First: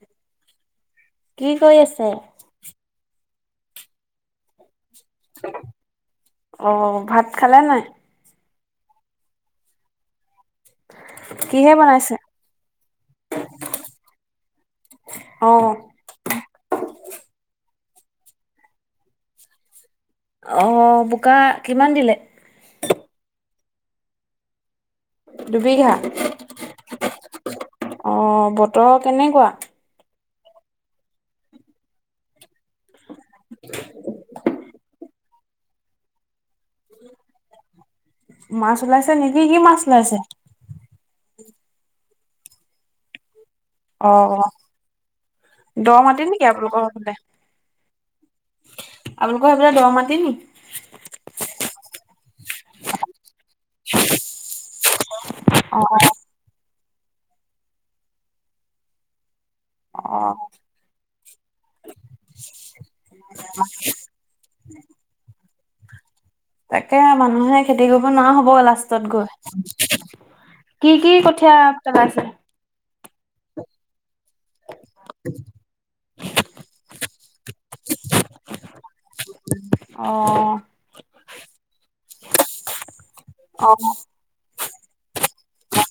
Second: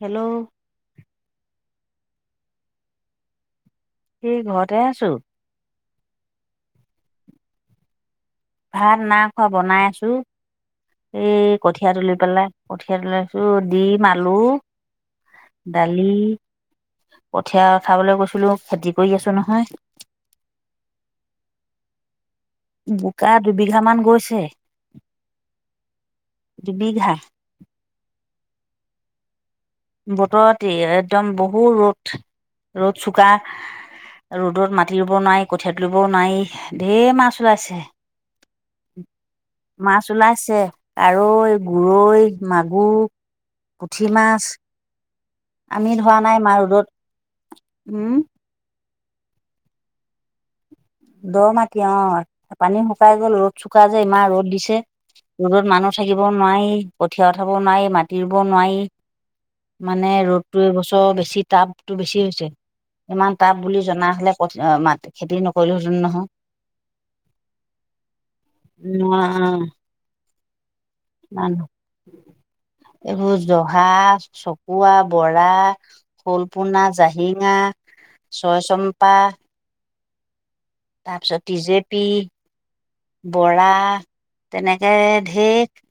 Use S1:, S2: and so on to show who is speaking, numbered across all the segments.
S1: Hello.
S2: কি কৰি আছে?
S1: সেই ঘৰতে আছো।
S2: অ ভাত খালে নাই?
S1: ভাত না খোৱা বনাই আছো এই
S2: কিহে
S1: কঠীয়া তুলি
S2: বনাইছে?
S1: পেলাই। কঠিয়া তোলাইছো ডিম, আলু,
S2: অ'।
S1: দালি কঠীয়া উঠাবলৈ গৈছিলো খেতি কৰি আছো নহয়।
S2: অ বোকা কিমান দিলে?
S1: বোকা দুবিঘা মান গৈছে।
S2: দুবিঘা
S1: দুবিঘা
S2: অহ বতৰ কেনেকুৱা?
S1: বতৰ একদম বহুত ৰ'দ ৰ'দ চোকা ৰ'দত মাটি ৰুব নাই, কঠিয়াতুলিব নাই, ঢেৰ মাছ উলাইছে
S2: মাছ ওলাইছে নেকি? কি
S1: মাছ ওলাইছে আৰু গৰৈ, মাগুৰ, পুঠি মাছ
S2: অ',
S1: আমি
S2: দ
S1: ধৰা
S2: মাতি
S1: নাই
S2: নেকি
S1: মা ৰ'দত
S2: আপোনালোকৰ সেই ফালে?
S1: উম
S2: আপোনালোকৰ সেইফালে দ মাটি নিকি?
S1: দ মাটি অ পানী শুকাই গ'ল ৰ'দ চুকা যে ইমান ৰ'দ দিছে। দূৰত মানুহ
S2: অ',
S1: থাকিব নোৱাৰি, কঠীয়া উঠাব নোৱাৰি, মাতি ৰুব নোৱাৰি মানে
S2: অ',
S1: ৰ'দতটো এইবছৰ বেছি টাবতটো বেছি হৈছে। ইমান টাপ বুলি জনা হ'লে কঠি ম খেতি নকৰিলোহেতেন নহয়।
S2: তাকে মানুহে খেতি কৰিব নোৱাৰা হ'ব লাষ্টত গৈ। কি কি কঠীয়া পেলাইছে।
S1: এইবোৰ জহা, চকুৱা, বৰা, শোলপোনা, জাহিঙা, ছয়চম্পা,
S2: অ
S1: তাৰপিছত টি জেপি, বৰা
S2: অ',
S1: তেনেকে ঢেৰ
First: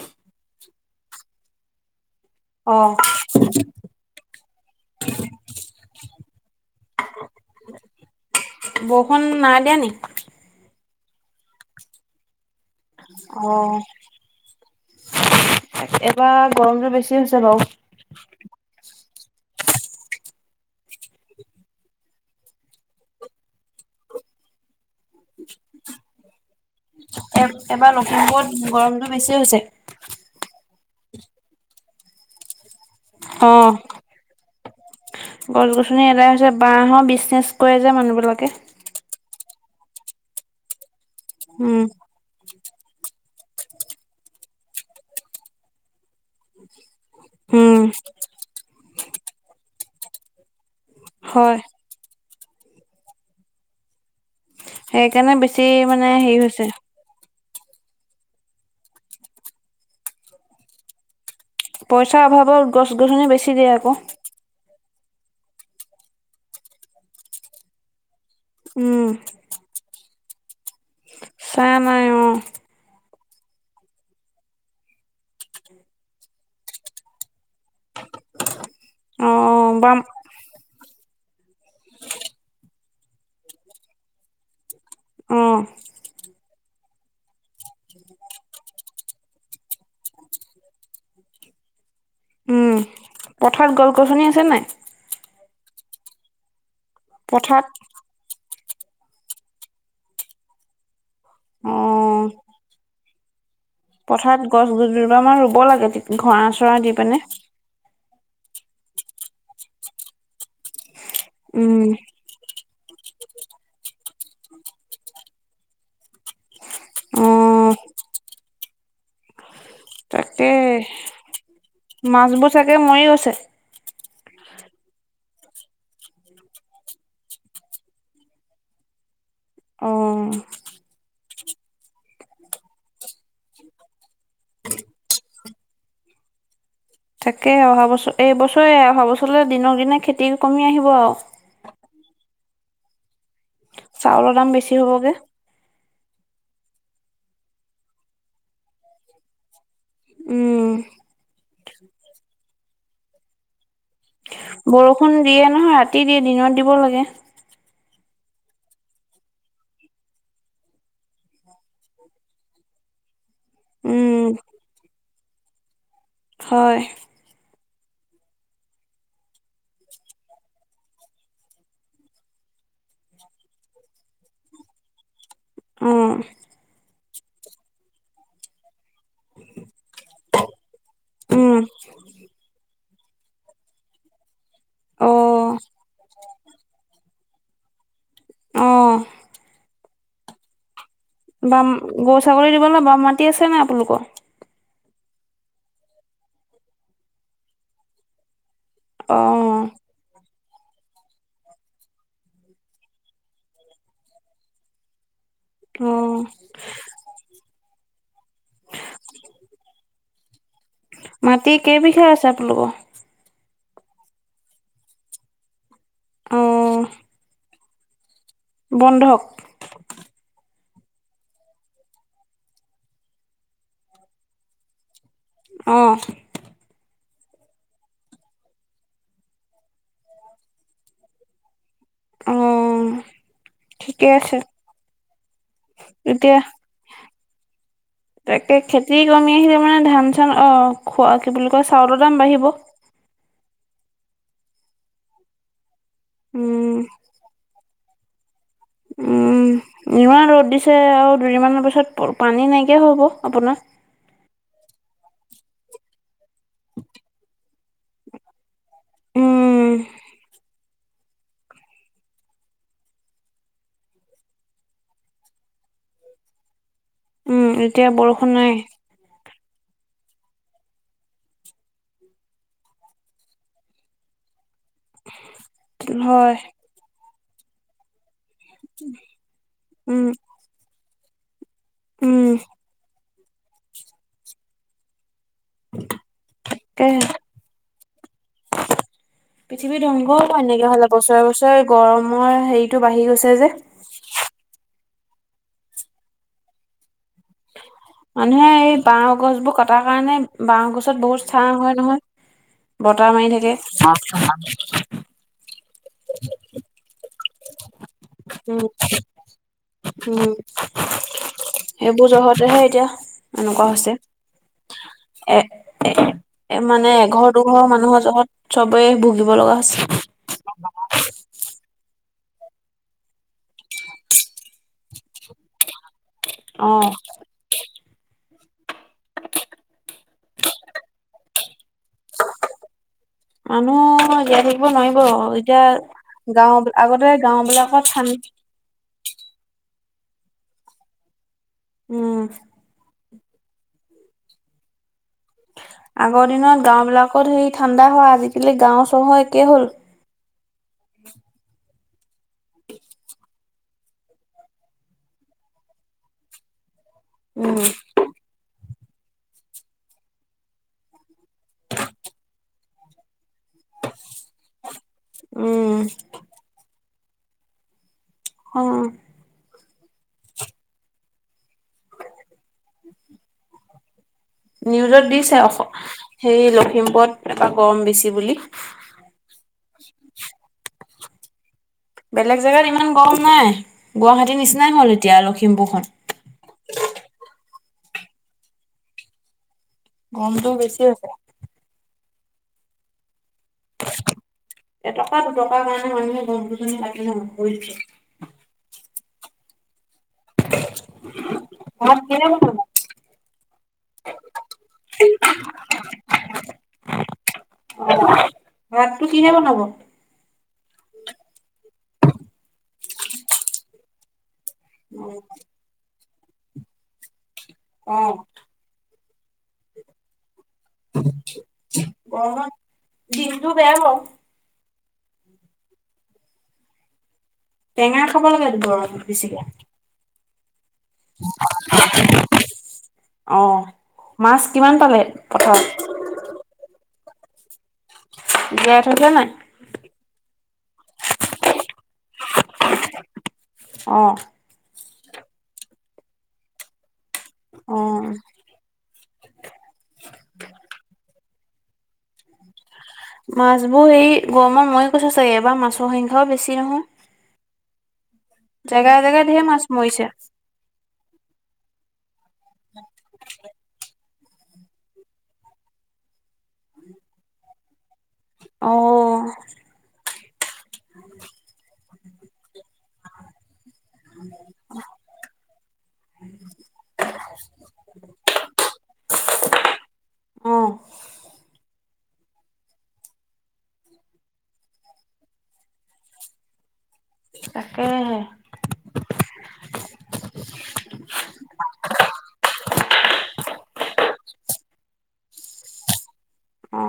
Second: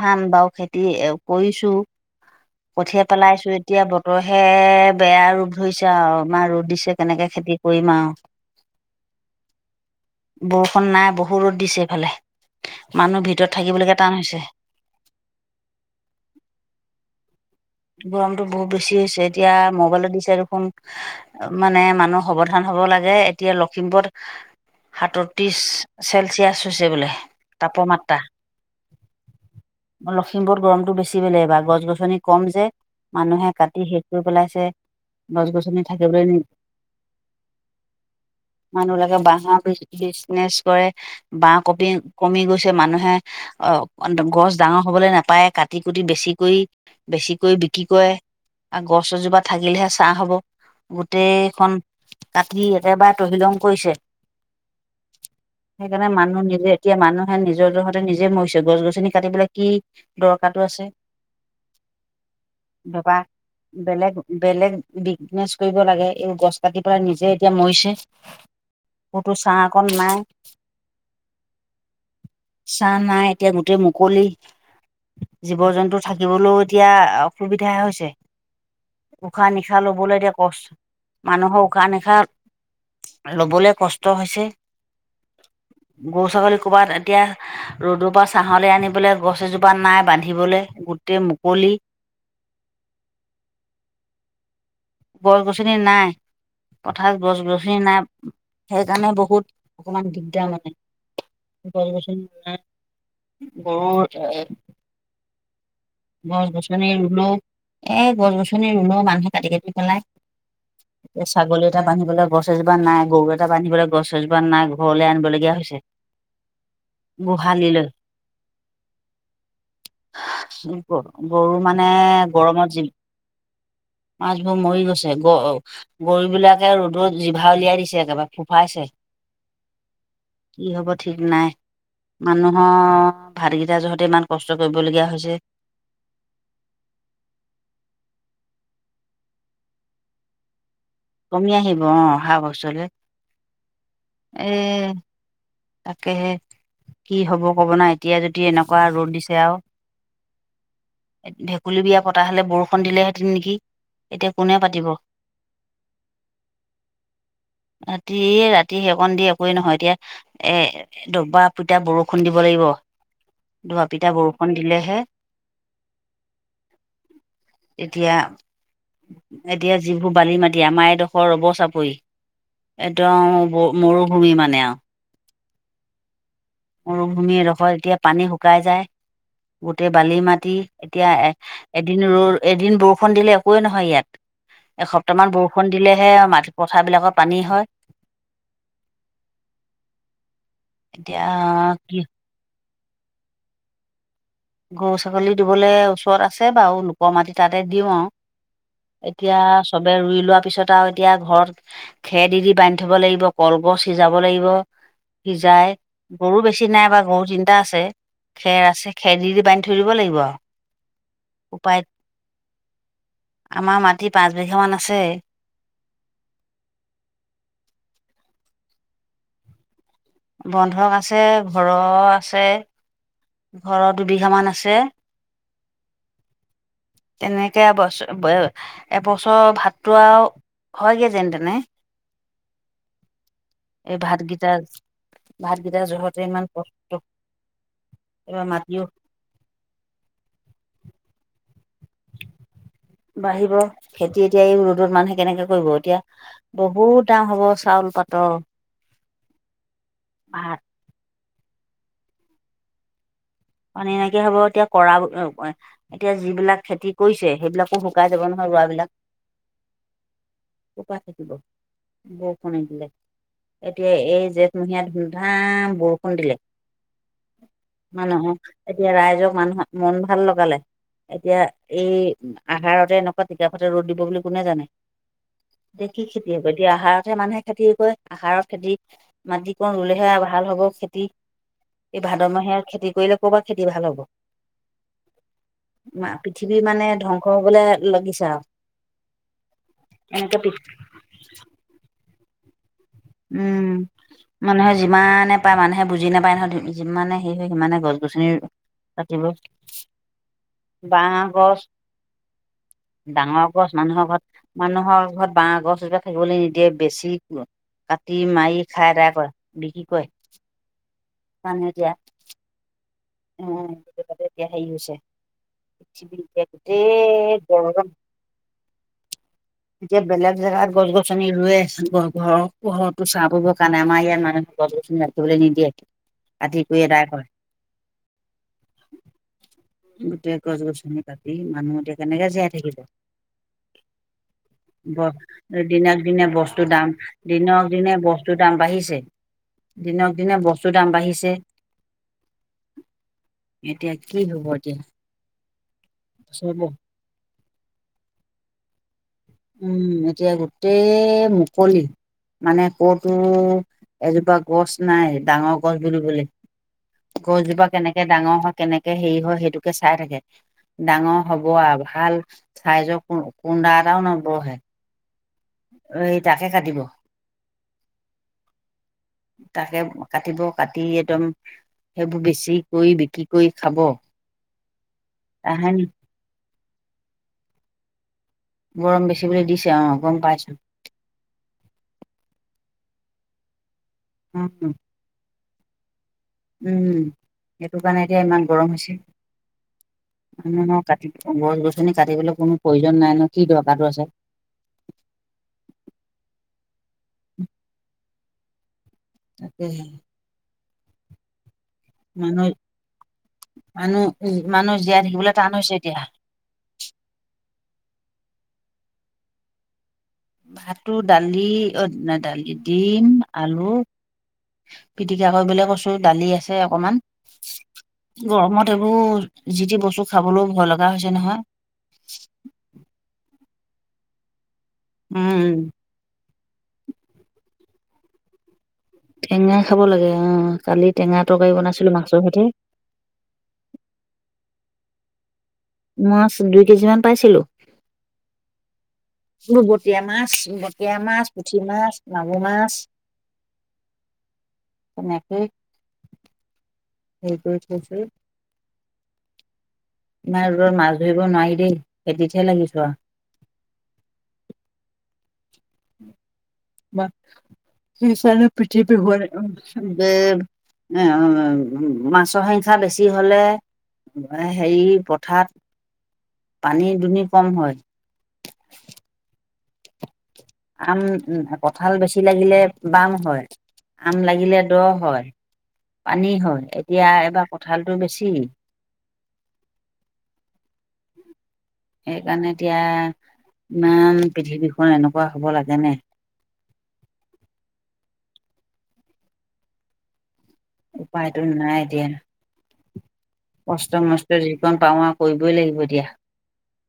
S1: ধান বাও খেতি কৰিছো
S2: অ',
S1: কঠিয়া পেলাইছোঁ এতিয়া বতৰ হে বেয়া ৰোপ ধৰিছে আৰু ইমান ৰ'দ দিছে কেনেকে খেতি কি কৰিম আ
S2: বৰষুণ নাই দিয়া নি?
S1: বৰষুণ নাই বহু ৰ'দ দিছে এইফালে মানুহ ভিতৰত থাকিবলৈকে টান হৈছে।
S2: এবাৰ গৰমটো বেছি হৈছে বাৰু
S1: গৰমটো বহুত বেছি। হৈছে এতিয়া মোবাইলত দিছে দেখোন মানে মানুহ সাৱধান হ'ব লাগে এতিয়া লখিমপুৰ সাতত্ৰিশ চেলচিয়াছ হৈছে বোলে
S2: এ এবাৰ
S1: তাপমাত্ৰা।
S2: লখিমপুৰত গৰমটো বেছি হৈছে।
S1: বেছি বেলেগ বা গছ-গছনি কম যে মানুহে
S2: অ',
S1: কাটি শেষ কৰি পেলাইছে।
S2: গছ
S1: গছ-গছনি
S2: গছনি
S1: থাকিবলৈ
S2: এদাই
S1: নি
S2: হৈছে বাঁহৰ বিজনেছ কৰে যে মানুহ বিলাকে।
S1: মানুহিলাকে বহ বিজনেচ কৰে বা কপি কমি গৈছে মানুহে অ গছ ডাঙৰ হ'বলৈ নাপায় কাটি কুটি বেছি কৰি বেছিকৈ বিক্ৰী
S2: উম,
S1: কৰে আৰু গছ এজোপা থাকিলেহে ছা হ'ব।
S2: হয়
S1: গোটেইখন কাটি একেবাৰে তহিলং কৰিছে।
S2: সেইকাৰণে বেছি মানে
S1: সেইকাৰণে
S2: হেৰি
S1: মানুহ
S2: হৈছে।
S1: নিজে এতিয়া মানুহ নিজৰজহতে নিজে মৰিছে গছ গছনি কাটিবলৈ কি দৰকাৰটো আছে।
S2: পইচাৰ অভাৱত গছ
S1: বেপা
S2: গছনি বেছি দিয়ে আকৌ
S1: বেলেগ বেলেগ বিগনেছ কৰিব লাগে এই গছ কাটিৰ পৰা নিজে এতিয়া মৰিছে।
S2: উম।
S1: কন নাই।
S2: চাহ নাই অ',
S1: ছা নাই এতিয়া গোটেই মুকলি জীৱ জন্তু থাকিবলৈও এতিয়া অসুবিধাহ হৈছে উশাহ
S2: অ',
S1: নিশাহ
S2: বাম
S1: ল'বলৈ এতিয়া কষ্ট। মানুহৰ উশাহ নিশাহ ল'বলৈ কষ্ট হৈছে।
S2: অ।
S1: গৰু ছাগলী ক'বাত এতিয়া ৰ'দৰ পৰা ছাহলৈ আনি পেলাই গছ এজোপা নাই বান্ধিবলৈ গোতেই মুকলি
S2: উম, পথাৰত গছ গছনি আছে নাই।
S1: গছ গছনি নাই পথাৰত গছ গছনি নাই। সেইকাৰণে বহুত অকনমান দিগদাৰ লাগে। গছ- গছনি
S2: অ',
S1: গৰুৰ এ
S2: পথাৰত গছ দুজোপা মান ৰুব লাগে ঘৰা
S1: গছ-
S2: চৰা
S1: গছনি
S2: দি পিনে
S1: ৰুলো গছ-গছনি ৰুলও মানুহে কাটি-কাটি পেলাই এয়া ছাগলী এটা
S2: উম,
S1: বান্ধিবলৈ গছ গছ এজোপা নাই গৰু এটা বান্ধিবলৈ গছ এজোপা নাই ঘৰলৈ আনিবলগীয়া হৈছে।
S2: অ',
S1: গোহালিলে।
S2: তাকে
S1: শ কৰ গৰম মানে
S2: মাছবোৰ
S1: গৰমত
S2: চাগে
S1: জি
S2: মৰি গৈছে।
S1: বোৰ মৰি গৈছে গ গৰু বিলাকে ৰ'দত জিভা উলিয়াই দিছে একেবাৰে ফুফাইছে
S2: [inaudible]
S1: কি হব ঠিক নাই। মানুহৰ ভাতকেইটা জহাতে ইমান কষ্ট কৰিবলগীয়া হৈছে।
S2: তাকে অহা বছৰ এই বছৰে অহা বছৰলৈ দিনৰক দিনে খেতি কমি আহিব। আৰু
S1: কমি আহিব অ অহা বছৰলৈ
S2: চাউলৰ দাম বেছি হ'বগে।
S1: তাকেহে কি হব কব না এতিয়া যদি এনেকুৱা ৰ'দ দিছে আৰু
S2: উম
S1: ভেকুলী বিয়া পতা হলে বৰষুন দিলে হেতেন নেকি। এতিয়া কোনে পাতিব
S2: বৰষুণ দিয়ে নহয় ৰাতি দিয়ে দিনত দিব লাগে।
S1: ৰাতি ৰাতি সেইকণ দি একোৱেইে নহয় এতিয়া। এ দবা পিতা বৰষুণ দিব লাগিব।
S2: উম
S1: ডবাপিতা বৰষুণ দিলেহে
S2: হয়।
S1: এতিয়া-এতিয়া যিবোৰ বালি মাতি আমাৰ এই ডোখৰ ৰব চাপৰি একদম মৰুভূমি মানে আৰু
S2: অহ
S1: মৰুভূমিডখৰ এতিয়া পানী শুকাই যায় গোটেই বালি মাটি এতিয়া এ
S2: উম
S1: এদিন ৰ এদিন বৰষুণ দিলে একোৱেই নহয় ইয়াত
S2: অ
S1: এসপ্তাহমান বৰষুণ দিলেহে মাটি পথাৰবিলাকত পানী হয়।
S2: অঁ
S1: এতিয়া
S2: বাম
S1: কি
S2: গৰু ছাগলী দিবলৈ বাম মাটি আছে নাই আপোনালোকৰ
S1: গৰু ছাগলী দিবলৈ ওচৰত আছে বাৰু লোকৰ মাটি তাতে দিওঁ আৰু
S2: অ
S1: এতিয়া চব ৰুই লোৱা পিছত আৰু এতিয়া ঘৰত খেৰ দি দি বান্ধি থব লাগিব কলগছ সিজাব লাগিব সিজাই
S2: অ
S1: গৰু বেছি নাই বা গৰু তিনিটা আছে খেৰ আছে। খেৰ দি বান্ধি থৈ দিব লাগিব আৰ
S2: মাটি কেই বিঘা আছে আপোনালোকৰ
S1: আমাৰ মাটি পাঁচ বিঘা মান আছে।
S2: উম বন্ধক
S1: বন্ধক আছে, ঘৰৰ আছে। ঘৰত দুবিঘা মান আছে।
S2: অঁ।
S1: তেনেকে বছৰ এবছৰ ভাতটো আৰু হয়গে যেন তেনে।
S2: উম
S1: এই ভাতকেইটা ভাতকেইটা জহতে
S2: এতিয়া
S1: ইমান কষ্ট। এইবাৰ
S2: তাকে
S1: মাটিও
S2: খেতি কমি আহিলে মানে ধান-চান অ খোৱা কি বুলি তই চাউলৰ দাম বাঢ়িব
S1: বাঢ়িব খেতি এতিয়া এই ৰ'দত মানুহে কেনেকে কৰিব এতিয়া
S2: উম
S1: বহুত দাম হব চাউল পাতৰ।
S2: উম ইমান ৰ'দ
S1: ভাত
S2: দিছে আৰু দুদিনমানৰ পিছত পানী নাইকিয়া হ'ব আপোনাৰ।
S1: মানে এনেকে হ'ব এতিয়া কৰা এতিয়া যিবিলাক খেতি কৰিছে সেইবিলাকো শুকাই যাব নহয় ৰোৱাবিলাক।
S2: উম
S1: কৰপৰা থাকিব [inaudible] বৰষুণ নিদিলে এতিয়া এই জেঠমহীয়া ধুমধাম বৰষুণ দিলে।
S2: উম এতিয়া বৰষুণ
S1: মানুহক
S2: নাই
S1: এতিয়া ৰাইজক মানুহ মন ভাল লগালে। এতিয়া এই আহাৰতে এনেকুৱা টিকাফতা ৰ'দ দিব বুলি কোনে জানে এতিয়া কি খেতি
S2: হয়
S1: হব এতিয়া আহাৰতে মানুহে খেতি কৰে আহাৰৰ খেতি মাটিকণ
S2: উম
S1: ৰুলেহে ভাল হ'ব খেতি এই
S2: উম
S1: ভাদমহীয়া খেতি কৰিলে কৰ'বাত খেতি ভাল হ'ব পৃথিৱী মানে
S2: তাকেহে
S1: ধ্বংস হবলৈ লাগিছে আৰু
S2: পৃথিৱী ধ্বংস এনেকে হলে বছৰে বছৰে গৰমৰ হেৰি
S1: উম মানুহে যিমানে পায় মানুহে বুজি নাপায় নহয় যিমানে সেই সিমানে গছ গছনি
S2: মানুহে এই বাঁহ
S1: কাতিবই
S2: গছবোৰ কটাৰ কাৰণে গছত
S1: বাঁহ
S2: বহুত ছাঁ
S1: গছ
S2: হয় নহয়। বতাহ মাৰি
S1: ডাঙৰ
S2: থাকে
S1: গছ মানুহৰ ঘৰত মানুহৰ ঘৰত বাঁহ গছ এজোপা থাকিবলৈ নিদিয়ে বেছি কাটি
S2: উম
S1: মাৰি খাই আদায় কৰে
S2: উম
S1: বিক্ৰী কৰে
S2: সেইবোৰ জহতহে এতিয়া এনেকুৱা হৈছে
S1: এতিয়া হেৰি হৈছে
S2: এ এ
S1: [unintelligible] [inaudible]
S2: মানে এঘৰ দুঘৰ মানুহৰ জহত চবেই ভুগিব লগা হৈছে।
S1: এইবিলাক জেগাত গছ গছনি ৰুয়ে আছ ঘৰৰ ঘৰতো চাহ পৰিৰ কাৰণে আমাৰ ইয়াত মানুহ গছ-গছনি ৰাখিবলৈ নিদিয়ে কাটি কুয়ি এদায় কৰে গোটেই গছ গছনি কাটি মানুহ এতিয়া কেনেকে জীয়াই থাকিব
S2: মানুহ জীয়াই থাকিব
S1: ব
S2: নোৱাৰিব এতিয়া
S1: দিনক দিনে
S2: গাঁও
S1: বস্তু দাম
S2: আগতে গাঁও
S1: দিনক
S2: বিলাকত
S1: দিনে
S2: ঠান
S1: বস্তু দাম বাঢ়িছে দিনক দিনে বস্তুৰ দাম বাঢ়িছে
S2: উম
S1: এতিয়া কি হব এতিয়া
S2: আগৰ
S1: চব
S2: দিনত গাওঁবিলাকত সেই ঠাণ্ডা হয় আজিকালি গাওঁ চহৰত
S1: উম এতিয়া গোটেই মুকলি মানে ক'তো এজোপা গছ নাই ডাঙৰ গছ বুলিবলে
S2: উম।
S1: গছজোপা কেনেকে ডাঙৰ হয় কেনেকে হেৰি হয় সেইটোকে চাই থাকে ডাঙৰ হব আউ ভাল চাইজ কুডা এটাও নবহে
S2: উম
S1: এই তাকে কাটিব
S2: অ
S1: তাকে কাটিব কাটি একদম সেইবোৰ বেছি কৰি বিক্ৰী কৰি খাব।
S2: নিউজত দিছে
S1: তাহে
S2: সেই লখিমপুৰত এবা গৰম বেছি বুলি
S1: গৰম বেছি বুলি দিছে অ গম পাইছোঁ
S2: বেলেগ জেগাত ইমান গম নাই গুৱাহাটীৰ নিচিনাই
S1: উম
S2: হল এতিয়া লখিমপুৰখন
S1: উম সেইটো কাৰণে এতিয়া ইমান গৰম
S2: গৰমটো
S1: হৈছে ম
S2: বেছি
S1: কা
S2: হৈছে।
S1: গছ গছনি কাটিবলৈ কোনো প্ৰয়োজন নাই ন কি দৰকাৰটো আছে
S2: এটকা দুটকা কাৰণে মানুহে গছ গছনি কাটি ধখ কৰিলে
S1: তাকে
S2: ভাত কিহেৰে
S1: মানুহ
S2: বনালা
S1: মানুহ মানুহ জীয়াই থাকিবলৈ টান হৈছে এতিয়া
S2: ভাতটো কিহে বনাব
S1: ভাতো দালি দালি ডিম আলু পিটিকা কৰিবলৈ কৈছো দালি আছে অকমান
S2: অ',
S1: গৰমত এইবোৰ যি যিতি বস্তু খাবলো
S2: গৰমত দিনটো বেয়া বাউ
S1: উম
S2: টেঙা খাব লাগে গৰম
S1: টেঙা খাব লাগে অ কালি টেঙা তৰকাৰী বনাইছিলো মাছৰ সৈতে
S2: পথাত
S1: মাছ দুই কেজি মান পাইছিলো
S2: গেপ
S1: বটীয়া মাছ বটীয়া মাছ পুঠি মাছ মাগো মাছ
S2: অ
S1: তেনেকেই সেই কৰি থৈ যে
S2: অ'।
S1: ইমান ৰদত মাছ ধৰিব নোৱাৰি দেই খেতিত
S2: মাছ বোৰ এই গৰমত মৰি গৈছে চাগে এবাৰ মাছৰ সংখাওঁ বেছি হয়
S1: বেও
S2: জেগাই জেগাই ঢেৰ মাছ মৰিছে।
S1: [unintelligible] এ মাছৰ হৈখিয়াহ বেছি হলে [unintelligible] হেৰি পথাত পানী দুনি কম হয়
S2: অহ
S1: আম কঠাল বেছি লাগিলে বাম হয় আম লাগিলে দ হয় পানী হয় এতিয়া এবাৰ কঁঠালটো বেছি
S2: অ
S1: সেইকাৰণে এতিয়া ইমান পৃথিৱীখন এনেকুৱা হ'ব লাগেনে
S2: তাকেহে
S1: উপায়তো নাই দিয়া কষ্ট মষ্ট যিকণ পাওঁ আৰু কৰিবই লাগিব দিয়া
S2: অ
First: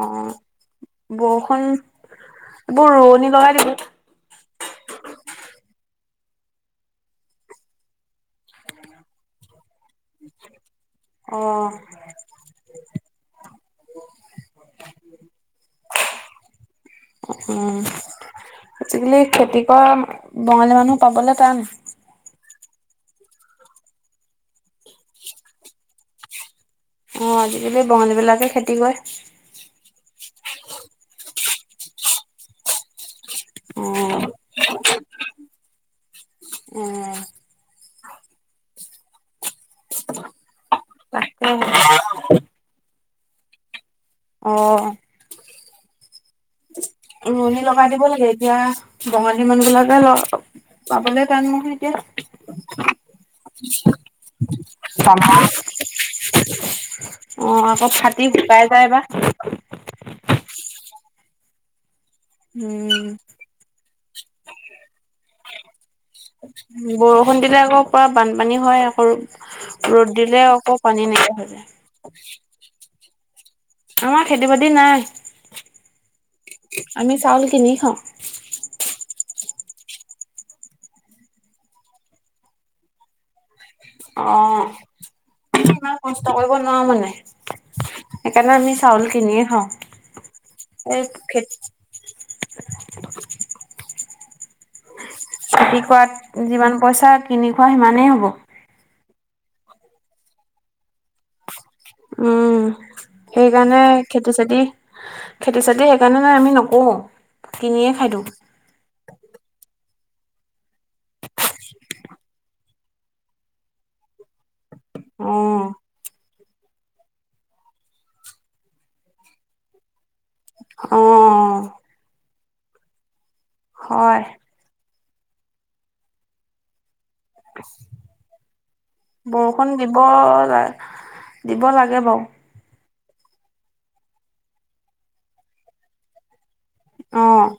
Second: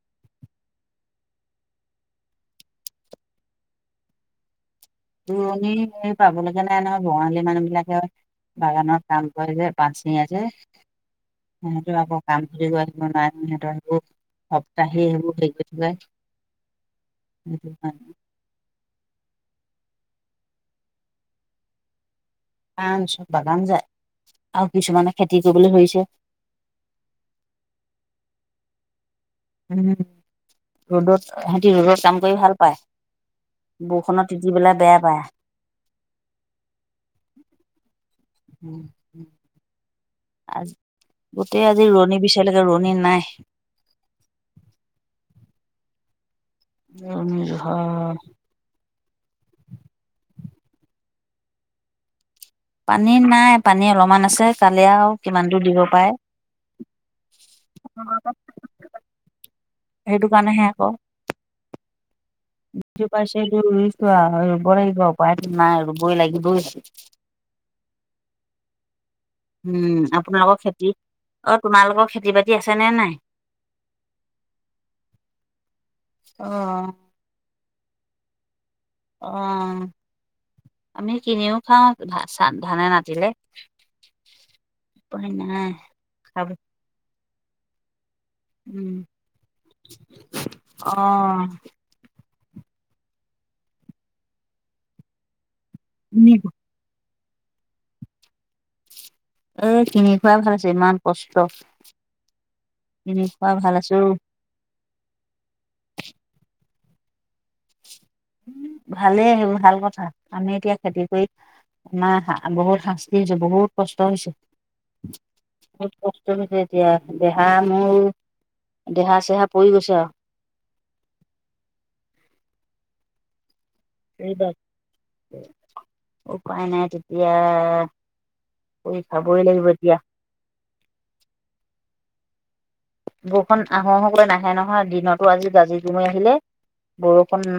S2: বৰষুণ এইবৌ ৰোৱনী লগাই দিবি [unintelligible]
S1: ৰুৱণি হেৰি পাব লগীয়া নাই নহয় বঙালী মানুহ বিলাকে বাগানত কাম কৰে যে [unintelligible] পাত চিঙে যে
S2: অ',
S1: সিহঁতৰ আকৌ কাম খতি [unintelligible] কৰিব সিহঁতৰ হেবু সপ্তাহেই সেইবোৰ [unintelligible] সেইটো
S2: উম
S1: কাৰণে
S2: আজিলে খেত অ বঙালী মানুহ পাবলৈ টান।
S1: কাৰ চব বাগান যায় আৰু কিছুমানে খেতি কৰিবলৈ ধৰিছে।
S2: অ আজিকালি বঙালী বিলাকে খেতি কৰে।
S1: উ ৰ'দত সিহতি ৰ'দত কাম কৰি ভাল পায়। বৰষুণত তিতি পেলাই বেয়া পায়।
S2: উম
S1: উম আ
S2: তাকে
S1: গোটেই আজি ৰোৱনী বিচাৰিলেকে ৰোৱনী নাই।
S2: অ ৰোৱনী লগাই দিব লাগে এতিয়া বঙালী মানুহ বিলাকে পাবলে টান নহ এতিয়া।
S1: পানী নাই পানী অলপমান আছে কালিও আৰু কিমান টো দিব পাৰে।
S2: অ আকৌ ফাটি শুকাই যায় বা।
S1: মানেহে আকৌ।
S2: উম
S1: জিপাইছো ৰুইছো আও ৰুব লাগিব উপাইটো নাই [unintelligible] লাগিলো [unintelligible]
S2: কোনদিনা আকৌ পৰা বানপানী হয় আকৌ। [unintelligible]
S1: উম
S2: ৰ'দ দিলে
S1: আপোনালোকৰ
S2: আকৌ
S1: খেতি
S2: পানী
S1: অ
S2: নিদে।
S1: তোমালোকৰ খেতি বাতি আছে নে নাই
S2: আমাৰ খেতি বাতি নাই
S1: অ
S2: আমি চাউল কিনি অ
S1: অ আমি কিনিও খাওঁ চাত ধানে নাতিলে।
S2: অ
S1: উপায় নাই
S2: ইমান কষ্ট
S1: খাব
S2: কৰিব নোৱাও মানে। সেইকাৰণে আমি
S1: উম
S2: চাউল কিনিয়ে খাওঁ
S1: অ
S2: এই খেতি। খেতি কৰাত যিমান পইচা কিনি খোৱা সিমানেই হ'ব
S1: এ কিনি খুৱাই ভাল ইমান কষ্ট।
S2: উম
S1: কিনি খোৱা ভাল
S2: সেইকাৰণে
S1: আছো
S2: খেতি চেতি খেতি চেতি সেইকাৰণে আমি নকোও কিনিয়ে খাই দিওঁ।
S1: ভালেই আহিব ভাল কথা। আমি এতিয়া খেতি কৰি আমাৰ বহুত শাস্তি হৈছে বহুত কষ্ট হৈছে। [unintelligible]
S2: অ',
S1: [unintelligible] এতিয়া দেহা মোৰ দেহা চেহা পৰি গৈছে আৰু।
S2: অ হয়
S1: উপায় নাই তেতিয়া কৰি খাবই লাগিব
S2: বৰষুণ
S1: এতিয়া
S2: দিব লা দিব লাগে বাৰু।
S1: বৰষুণ আহো আহোকৈ নাহে নহয় দিনতো আজি গাজি কুমে আহিলে
S2: অ',
S1: বৰষুণ